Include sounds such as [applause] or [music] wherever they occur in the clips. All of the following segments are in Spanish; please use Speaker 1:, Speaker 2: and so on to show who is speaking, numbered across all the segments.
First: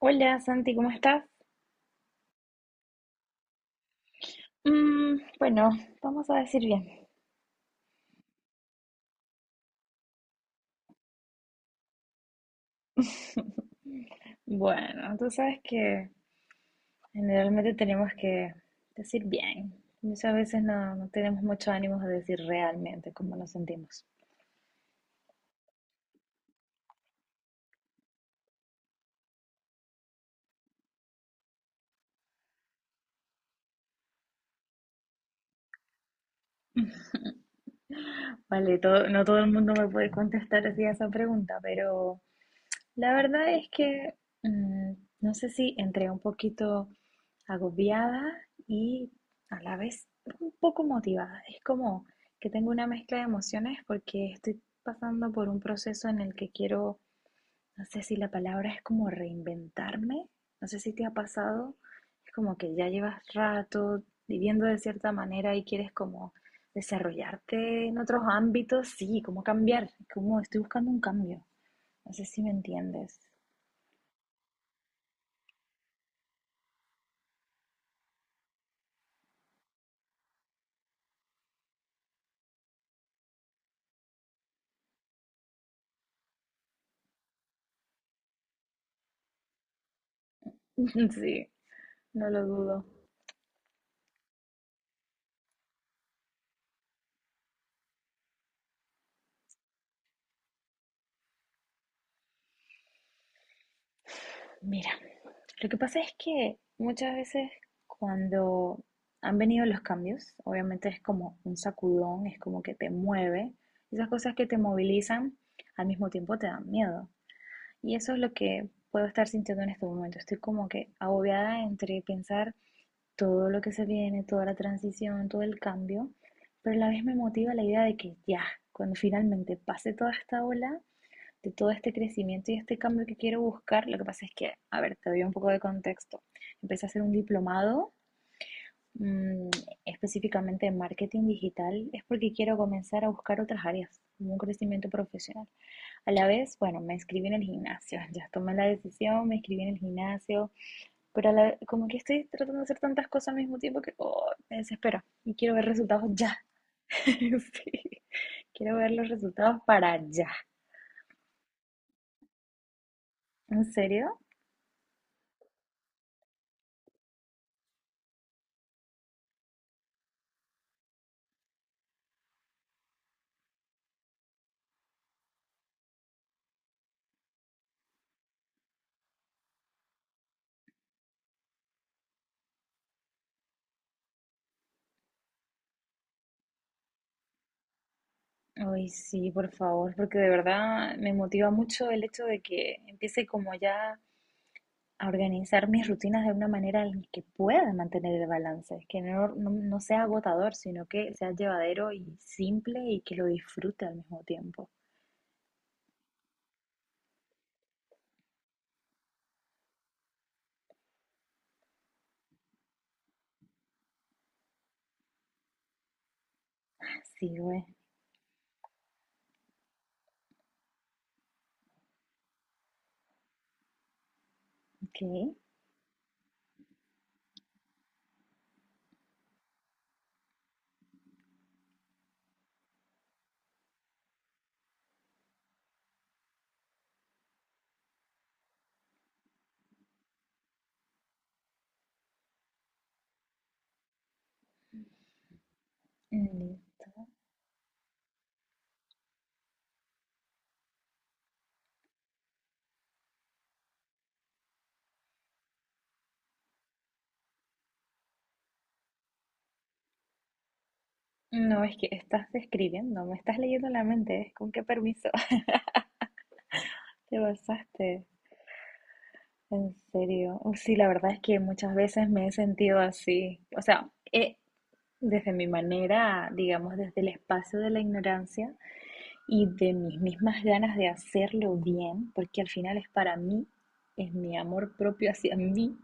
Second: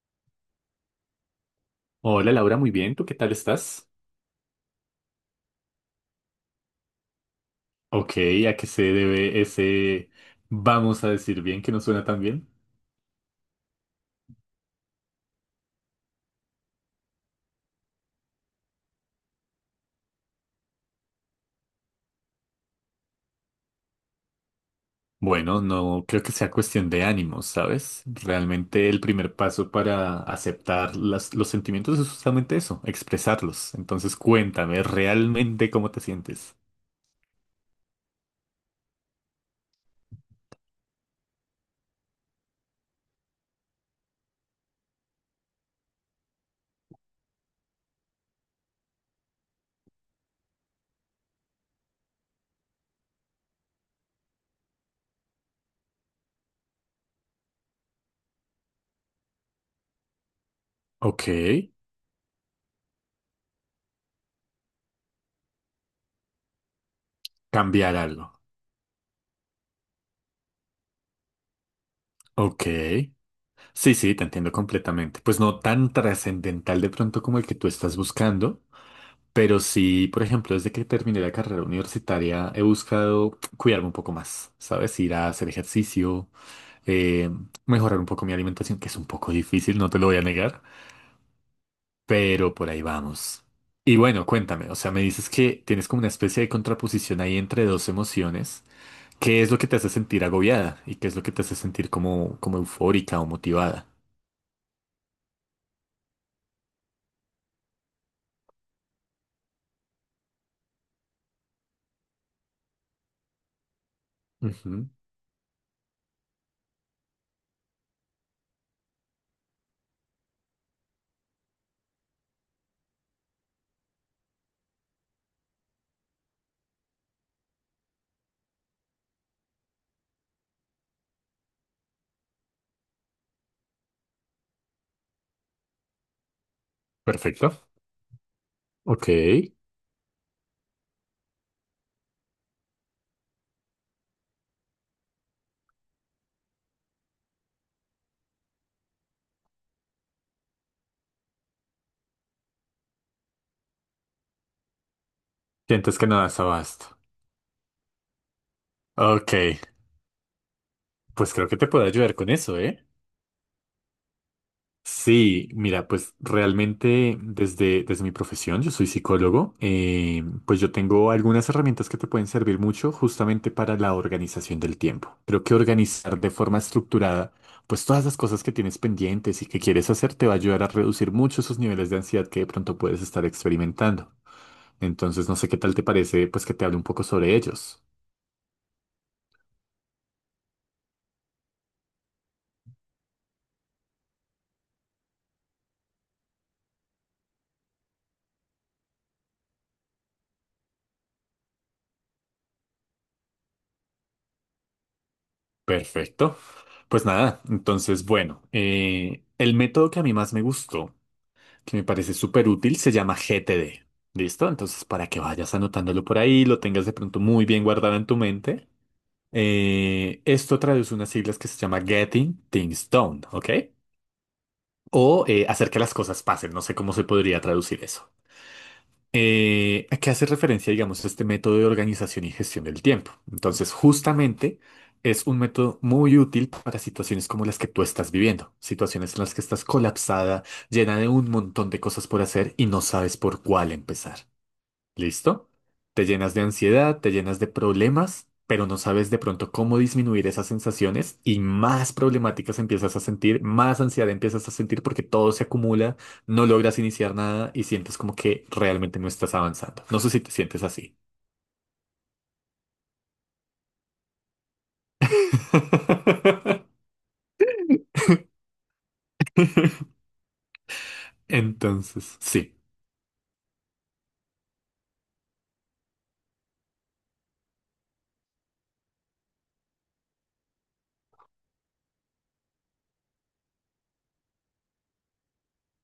Speaker 1: Hola Santi, ¿cómo estás?
Speaker 2: Hola Laura, muy bien, ¿tú qué tal estás?
Speaker 1: Bueno, vamos a decir bien.
Speaker 2: Ok, ¿a qué se debe ese vamos a decir bien que no suena tan bien?
Speaker 1: [laughs] Bueno, tú sabes que generalmente tenemos que decir bien. Muchas veces no tenemos mucho ánimo de decir realmente cómo nos sentimos.
Speaker 2: Bueno, no creo que sea cuestión de ánimos, ¿sabes? Realmente el primer paso para aceptar los sentimientos es justamente eso, expresarlos. Entonces cuéntame realmente cómo te sientes.
Speaker 1: Vale, no todo el mundo me puede contestar así a esa pregunta, pero la verdad es que mm, no sé si entré un poquito agobiada y a la vez un poco motivada. Es como que tengo una mezcla de emociones porque estoy pasando por un proceso en el que quiero, no sé si la palabra es como reinventarme, no sé si te ha
Speaker 2: Ok,
Speaker 1: pasado, es como que ya llevas rato viviendo de cierta manera y quieres como desarrollarte
Speaker 2: cambiar
Speaker 1: en otros
Speaker 2: algo.
Speaker 1: ámbitos, sí, como cambiar, como estoy buscando un cambio. No sé si me
Speaker 2: Ok.
Speaker 1: entiendes.
Speaker 2: Sí, sí, te entiendo completamente. Pues no tan trascendental de pronto como el que tú estás buscando. Pero sí, por ejemplo, desde que terminé la carrera universitaria he buscado cuidarme un poco más, ¿sabes? Ir a hacer ejercicio, eh, mejorar un poco mi alimentación, que es un poco difícil, no te lo voy a negar,
Speaker 1: [laughs] Sí, no lo
Speaker 2: pero por ahí
Speaker 1: dudo.
Speaker 2: vamos. Y bueno, cuéntame, o sea, me dices que tienes como una especie de contraposición ahí entre dos emociones. ¿Qué es lo que te hace sentir agobiada y qué es lo que te hace sentir como, como eufórica o motivada?
Speaker 1: Mira, lo que pasa es que muchas veces cuando han venido los cambios, obviamente es como un sacudón, es como que te mueve. Esas cosas que te
Speaker 2: Ujú.
Speaker 1: movilizan al mismo tiempo te dan miedo. Y eso es lo que puedo estar sintiendo en este momento. Estoy como que agobiada entre pensar todo lo que se viene, toda la transición, todo el cambio, pero a la vez me motiva la idea de que ya, cuando finalmente pase toda esta ola, de todo este crecimiento y este cambio que quiero buscar, lo que pasa es que, a ver, te doy un poco de contexto. Empecé a hacer un
Speaker 2: Perfecto.
Speaker 1: diplomado,
Speaker 2: Ok.
Speaker 1: mm, específicamente en marketing digital, es porque quiero comenzar a buscar otras áreas, como un crecimiento profesional. A la vez, bueno, me inscribí en el gimnasio, [laughs] ya tomé la decisión, me inscribí en el gimnasio, pero como que estoy tratando de hacer tantas cosas al mismo tiempo que oh, me desespero y quiero ver
Speaker 2: Sientes que
Speaker 1: resultados
Speaker 2: no
Speaker 1: ya.
Speaker 2: das abasto.
Speaker 1: [laughs] Sí, quiero ver los
Speaker 2: Ok.
Speaker 1: resultados para ya.
Speaker 2: Pues creo que te puedo ayudar con eso, ¿eh?
Speaker 1: ¿En serio?
Speaker 2: Sí, mira, pues realmente desde mi profesión, yo soy psicólogo, pues yo tengo algunas herramientas que te pueden servir mucho justamente para la organización del tiempo. Creo que organizar de forma estructurada, pues todas las cosas que tienes pendientes y que quieres hacer te va a ayudar a reducir mucho esos niveles de ansiedad que de pronto puedes estar experimentando. Entonces, no sé qué tal te parece, pues que te hable un poco sobre ellos.
Speaker 1: Ay, sí, por favor, porque de verdad me motiva mucho el hecho de que empiece como ya a organizar mis rutinas de una manera en que pueda mantener el balance, que no sea agotador, sino que sea llevadero y simple y que lo disfrute al mismo tiempo.
Speaker 2: Perfecto. Pues nada, entonces, bueno, el método que a mí más me gustó, que me parece súper útil, se llama GTD. ¿Listo? Entonces, para que vayas anotándolo por ahí, lo tengas de pronto
Speaker 1: Sí,
Speaker 2: muy bien
Speaker 1: güey,
Speaker 2: guardado en tu mente. Esto traduce unas siglas que se llama Getting Things Done, ¿ok?
Speaker 1: ok,
Speaker 2: O hacer que las cosas pasen. No sé cómo se podría traducir eso. ¿A qué hace referencia, digamos, este método de organización y gestión del tiempo? Entonces, justamente es un método muy útil para situaciones como las que tú estás viviendo, situaciones en las que estás colapsada, llena de un montón de cosas por hacer y no sabes por cuál empezar. ¿Listo? Te llenas de ansiedad,
Speaker 1: listo.
Speaker 2: te llenas de problemas, pero no sabes de pronto cómo disminuir esas sensaciones y más problemáticas empiezas a sentir, más ansiedad empiezas a sentir porque todo se acumula, no logras iniciar nada y sientes como que realmente no estás avanzando. No sé si te sientes así.
Speaker 1: No, es que estás describiendo, me estás leyendo la mente, ¿eh? ¿Con qué permiso [laughs]
Speaker 2: [laughs]
Speaker 1: te basaste? En serio, uy, sí, la verdad es que muchas veces
Speaker 2: Entonces,
Speaker 1: me he
Speaker 2: sí,
Speaker 1: sentido así, o sea, desde mi manera, digamos, desde el espacio de la ignorancia y de mis mismas ganas de hacerlo bien, porque al final es para mí, es mi amor propio hacia mí,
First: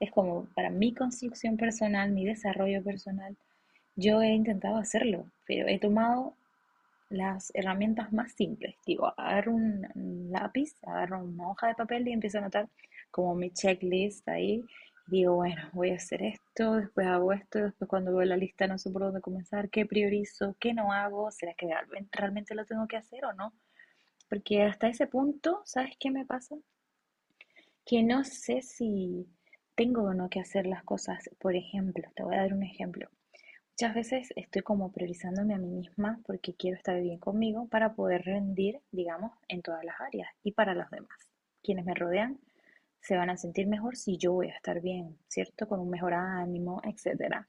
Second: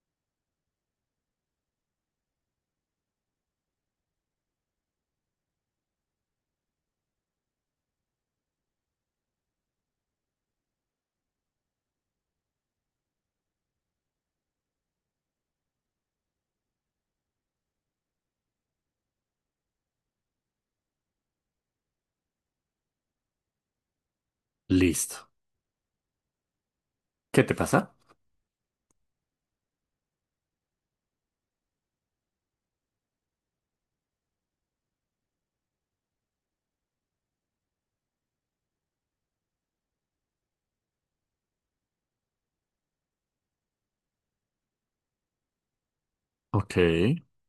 Speaker 1: es como para mi construcción personal, mi desarrollo personal, yo he intentado hacerlo, pero he tomado las herramientas más simples, digo, agarro un lápiz, agarro una hoja de papel y empiezo a anotar como mi checklist ahí. Digo, bueno, voy a hacer esto, después hago esto, después cuando veo la lista no sé por dónde comenzar, qué priorizo, qué no hago, será que realmente lo tengo que hacer o no. Porque hasta ese
Speaker 2: listo.
Speaker 1: punto, ¿sabes qué me pasa?
Speaker 2: ¿Qué te pasa?
Speaker 1: Que no sé si tengo o no que hacer las cosas. Por ejemplo, te voy a dar un ejemplo. Muchas veces estoy como priorizándome a mí misma porque quiero estar bien conmigo para poder rendir, digamos, en todas las áreas y para los demás. Quienes me rodean se van a sentir mejor si yo voy a estar bien, ¿cierto? Con un mejor
Speaker 2: Ok,
Speaker 1: ánimo, etcétera.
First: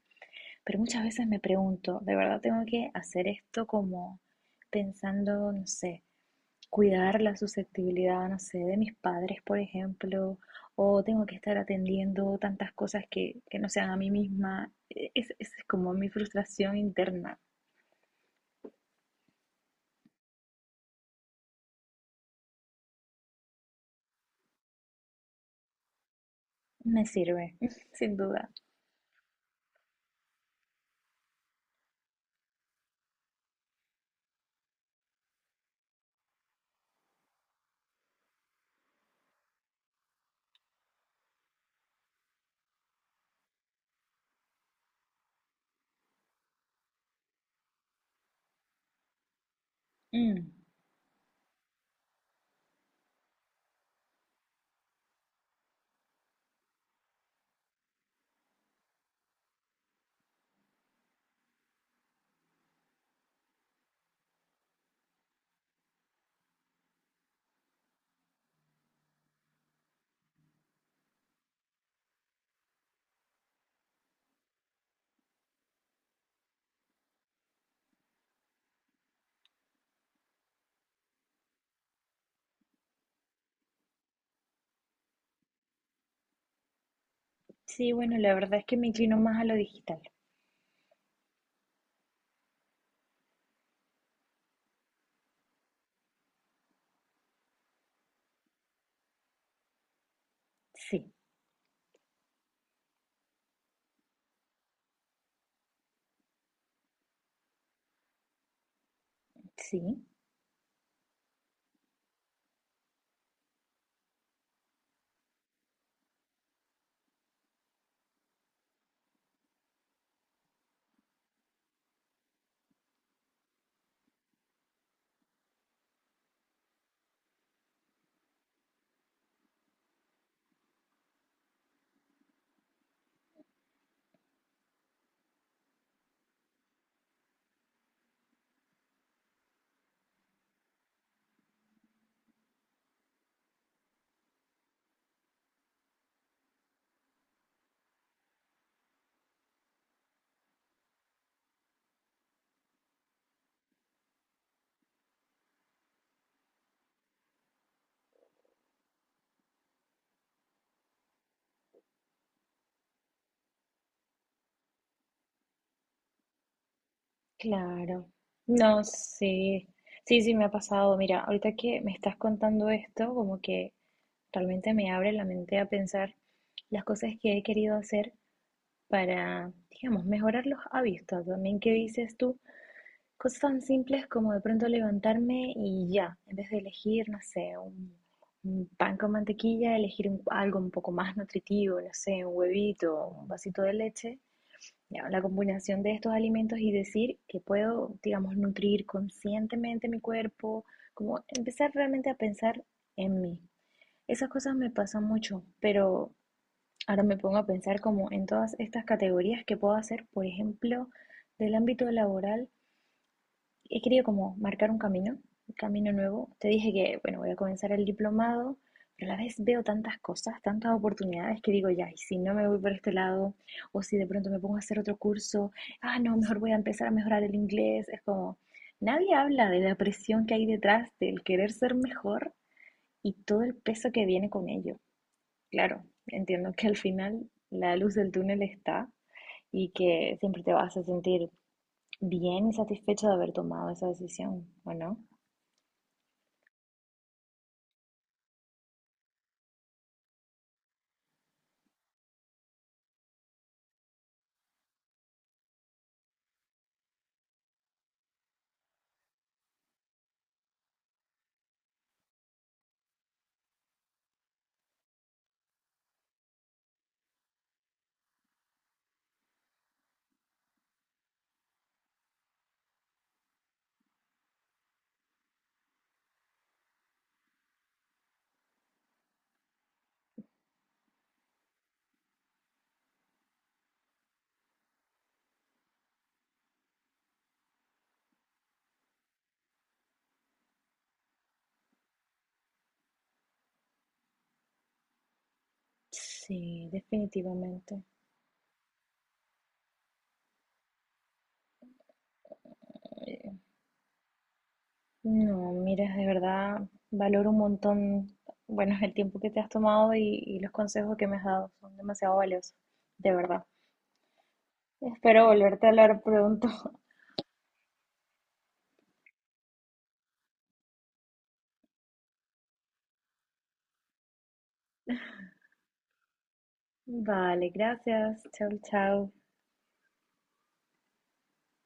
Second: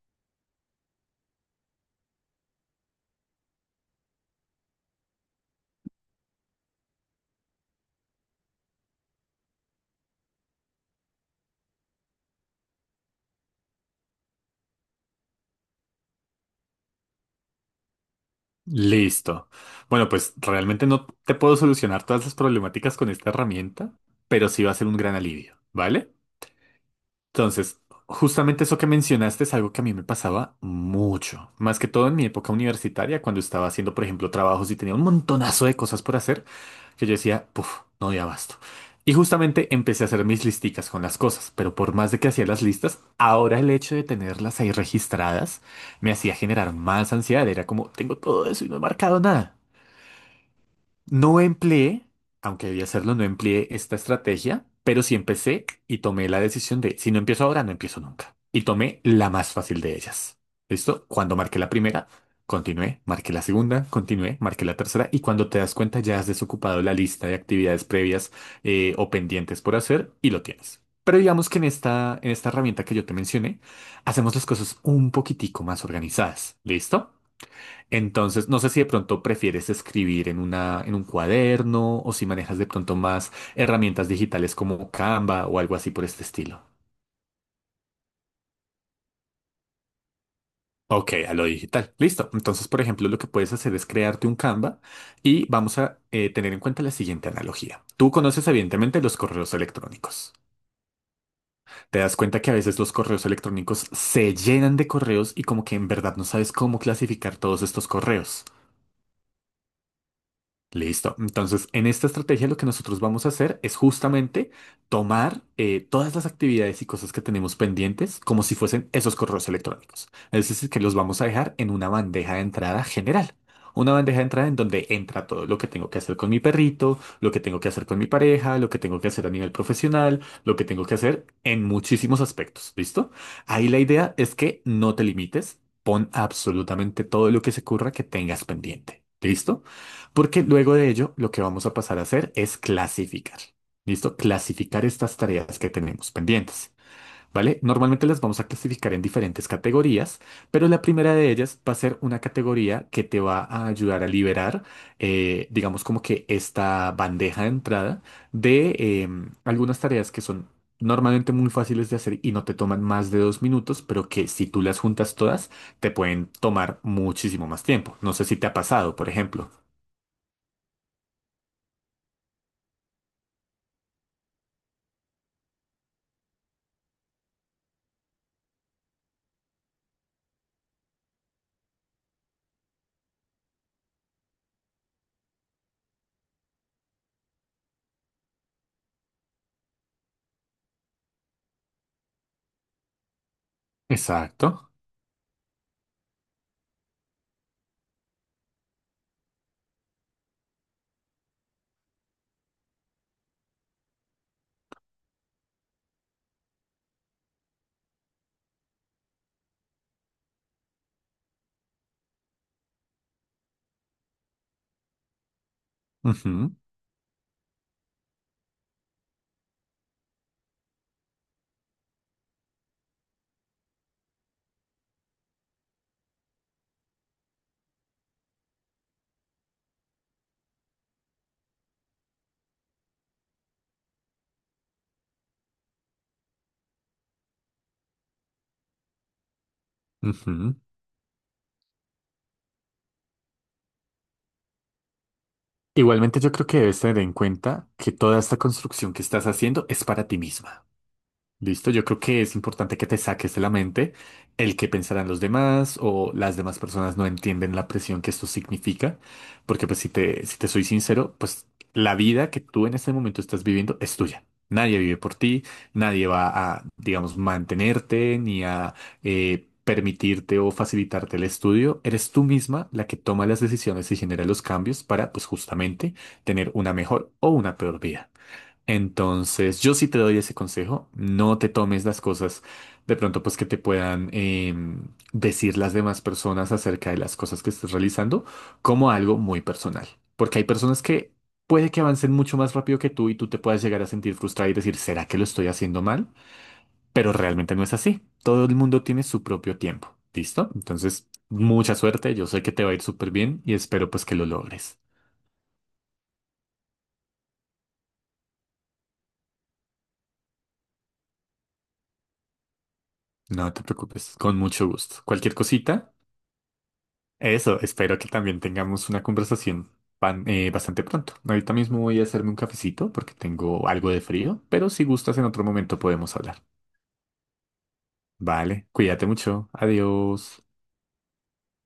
Speaker 1: Pero muchas veces me pregunto, ¿de verdad tengo que hacer esto como pensando, no sé, cuidar la susceptibilidad, no sé, de mis padres, por ejemplo, o tengo que estar atendiendo tantas cosas que no sean a mí misma. Es como mi frustración interna.
Speaker 2: listo. Bueno, pues realmente no te puedo solucionar todas las problemáticas con esta herramienta, pero sí va a ser un gran alivio, ¿vale?
Speaker 1: Me sirve, [laughs]
Speaker 2: Entonces,
Speaker 1: sin duda.
Speaker 2: justamente eso que mencionaste es algo que a mí me pasaba mucho, más que todo en mi época universitaria, cuando estaba haciendo, por ejemplo, trabajos y tenía un montonazo de cosas por hacer, que yo decía, puff, no doy abasto. Y justamente empecé a hacer mis listicas con las cosas, pero por más de que hacía las listas, ahora el hecho de tenerlas ahí registradas me hacía generar más ansiedad, era como, tengo todo eso y no he marcado nada.
Speaker 1: Mm.
Speaker 2: No empleé, aunque debía hacerlo, no empleé esta estrategia, pero sí empecé y tomé la decisión de, si no empiezo ahora, no empiezo nunca. Y tomé la más fácil de ellas. ¿Listo? Cuando marqué la primera, continué, marqué la segunda, continué, marqué la tercera y cuando te das cuenta ya has desocupado la lista de actividades previas, o pendientes por hacer y lo tienes. Pero digamos que en esta herramienta que yo te mencioné, hacemos las cosas un poquitico más organizadas. ¿Listo? Entonces, no sé si de pronto prefieres escribir en una, en un cuaderno o si manejas de pronto más herramientas digitales como Canva o algo así por este estilo.
Speaker 1: Sí, bueno, la verdad es que me inclino más a lo digital.
Speaker 2: Ok, a lo digital. Listo. Entonces, por ejemplo, lo que puedes hacer es crearte un Canva y vamos a tener en cuenta la siguiente analogía. Tú conoces evidentemente los correos electrónicos.
Speaker 1: Sí,
Speaker 2: Te das cuenta que a veces los correos electrónicos se llenan de correos y como que en verdad no sabes cómo clasificar todos estos correos.
Speaker 1: sí,
Speaker 2: Listo. Entonces, en esta estrategia lo que nosotros vamos a hacer es justamente tomar todas las actividades y cosas que tenemos pendientes como si fuesen esos correos electrónicos. Es decir, que los vamos a dejar en una bandeja de entrada general. Una bandeja de entrada en donde entra todo lo que tengo que hacer con mi perrito, lo que tengo que hacer con mi pareja, lo que tengo que hacer a nivel profesional, lo que tengo que hacer en muchísimos aspectos. ¿Listo? Ahí la idea es que no te limites, pon absolutamente todo lo que se ocurra que tengas pendiente. ¿Listo? Porque luego de ello, lo que vamos a pasar a hacer es clasificar. ¿Listo? Clasificar estas tareas que tenemos pendientes. ¿Vale? Normalmente las vamos a clasificar en diferentes categorías, pero la primera de ellas va a ser una categoría que te va a ayudar a liberar, digamos como que esta bandeja de entrada de algunas tareas que son normalmente muy fáciles de hacer y no te toman más de dos minutos, pero que si tú las juntas todas, te pueden tomar muchísimo más tiempo.
Speaker 1: claro.
Speaker 2: No sé si te ha
Speaker 1: No,
Speaker 2: pasado, por ejemplo.
Speaker 1: sí, sí, sí, me ha pasado. Mira, ahorita que me estás contando esto, como que realmente me abre la mente a pensar las cosas que he querido hacer para, digamos, mejorar los hábitos también que dices tú, cosas tan simples como de pronto levantarme y ya, en vez de elegir, no sé, un pan con mantequilla, algo un poco más nutritivo, no sé, un huevito, un vasito de leche,
Speaker 2: Exacto.
Speaker 1: ya, la combinación de estos alimentos y decir que puedo, digamos, nutrir conscientemente mi cuerpo, como empezar realmente a pensar en mí. Esas cosas me pasan mucho, pero ahora me pongo a pensar como en todas estas categorías que puedo hacer, por ejemplo, del ámbito laboral, he querido como marcar un camino nuevo. Te
Speaker 2: Ujú,
Speaker 1: dije que, bueno, voy a comenzar el diplomado, pero a la vez veo tantas cosas, tantas oportunidades que digo, ya, y si no me voy por este lado, o si de pronto me pongo a hacer otro curso, ah, no, mejor voy a empezar a mejorar el inglés. Es como, nadie habla de la presión que hay detrás del querer ser mejor y todo el peso que viene con ello. Claro, entiendo que al final la luz del túnel está y que siempre te
Speaker 2: ujú.
Speaker 1: vas a sentir bien y satisfecho de haber tomado esa decisión, ¿o no?
Speaker 2: Igualmente yo creo que debes tener en cuenta que toda esta construcción que estás haciendo es para ti misma. Listo, yo creo que es importante que te saques de la mente el que pensarán los demás o las demás personas no entienden la presión que esto significa, porque pues si te soy sincero, pues la vida que tú en este momento estás viviendo es tuya. Nadie vive por ti, nadie va a, digamos, mantenerte ni a permitirte o facilitarte el estudio. Eres tú misma la que toma las decisiones y genera los cambios para, pues justamente, tener una mejor o una peor vida. Entonces, yo sí te doy ese consejo, no te tomes las cosas de pronto pues que te puedan decir las demás personas acerca de las cosas que estés realizando como algo muy personal, porque hay personas que puede que avancen mucho más rápido que tú y tú te puedas llegar a sentir frustrada y decir, ¿será que lo estoy haciendo mal?
Speaker 1: Sí,
Speaker 2: Pero realmente no es
Speaker 1: definitivamente.
Speaker 2: así, todo el mundo tiene su propio tiempo, ¿listo? Entonces, mucha suerte, yo sé que te va a ir súper
Speaker 1: Eh,
Speaker 2: bien y espero pues que lo logres.
Speaker 1: No, mira, de verdad valoro un montón, bueno, el tiempo que te has tomado y los consejos que me has dado son demasiado valiosos, de verdad.
Speaker 2: No te preocupes, con mucho gusto.
Speaker 1: Espero
Speaker 2: Cualquier
Speaker 1: volverte a
Speaker 2: cosita.
Speaker 1: hablar pronto. [laughs]
Speaker 2: Eso, espero que también tengamos una conversación bastante pronto. Ahorita mismo voy a hacerme un cafecito porque tengo algo de frío, pero si gustas en otro momento podemos hablar.
Speaker 1: Vale, gracias. Chao,
Speaker 2: Vale, cuídate
Speaker 1: chao.
Speaker 2: mucho. Adiós.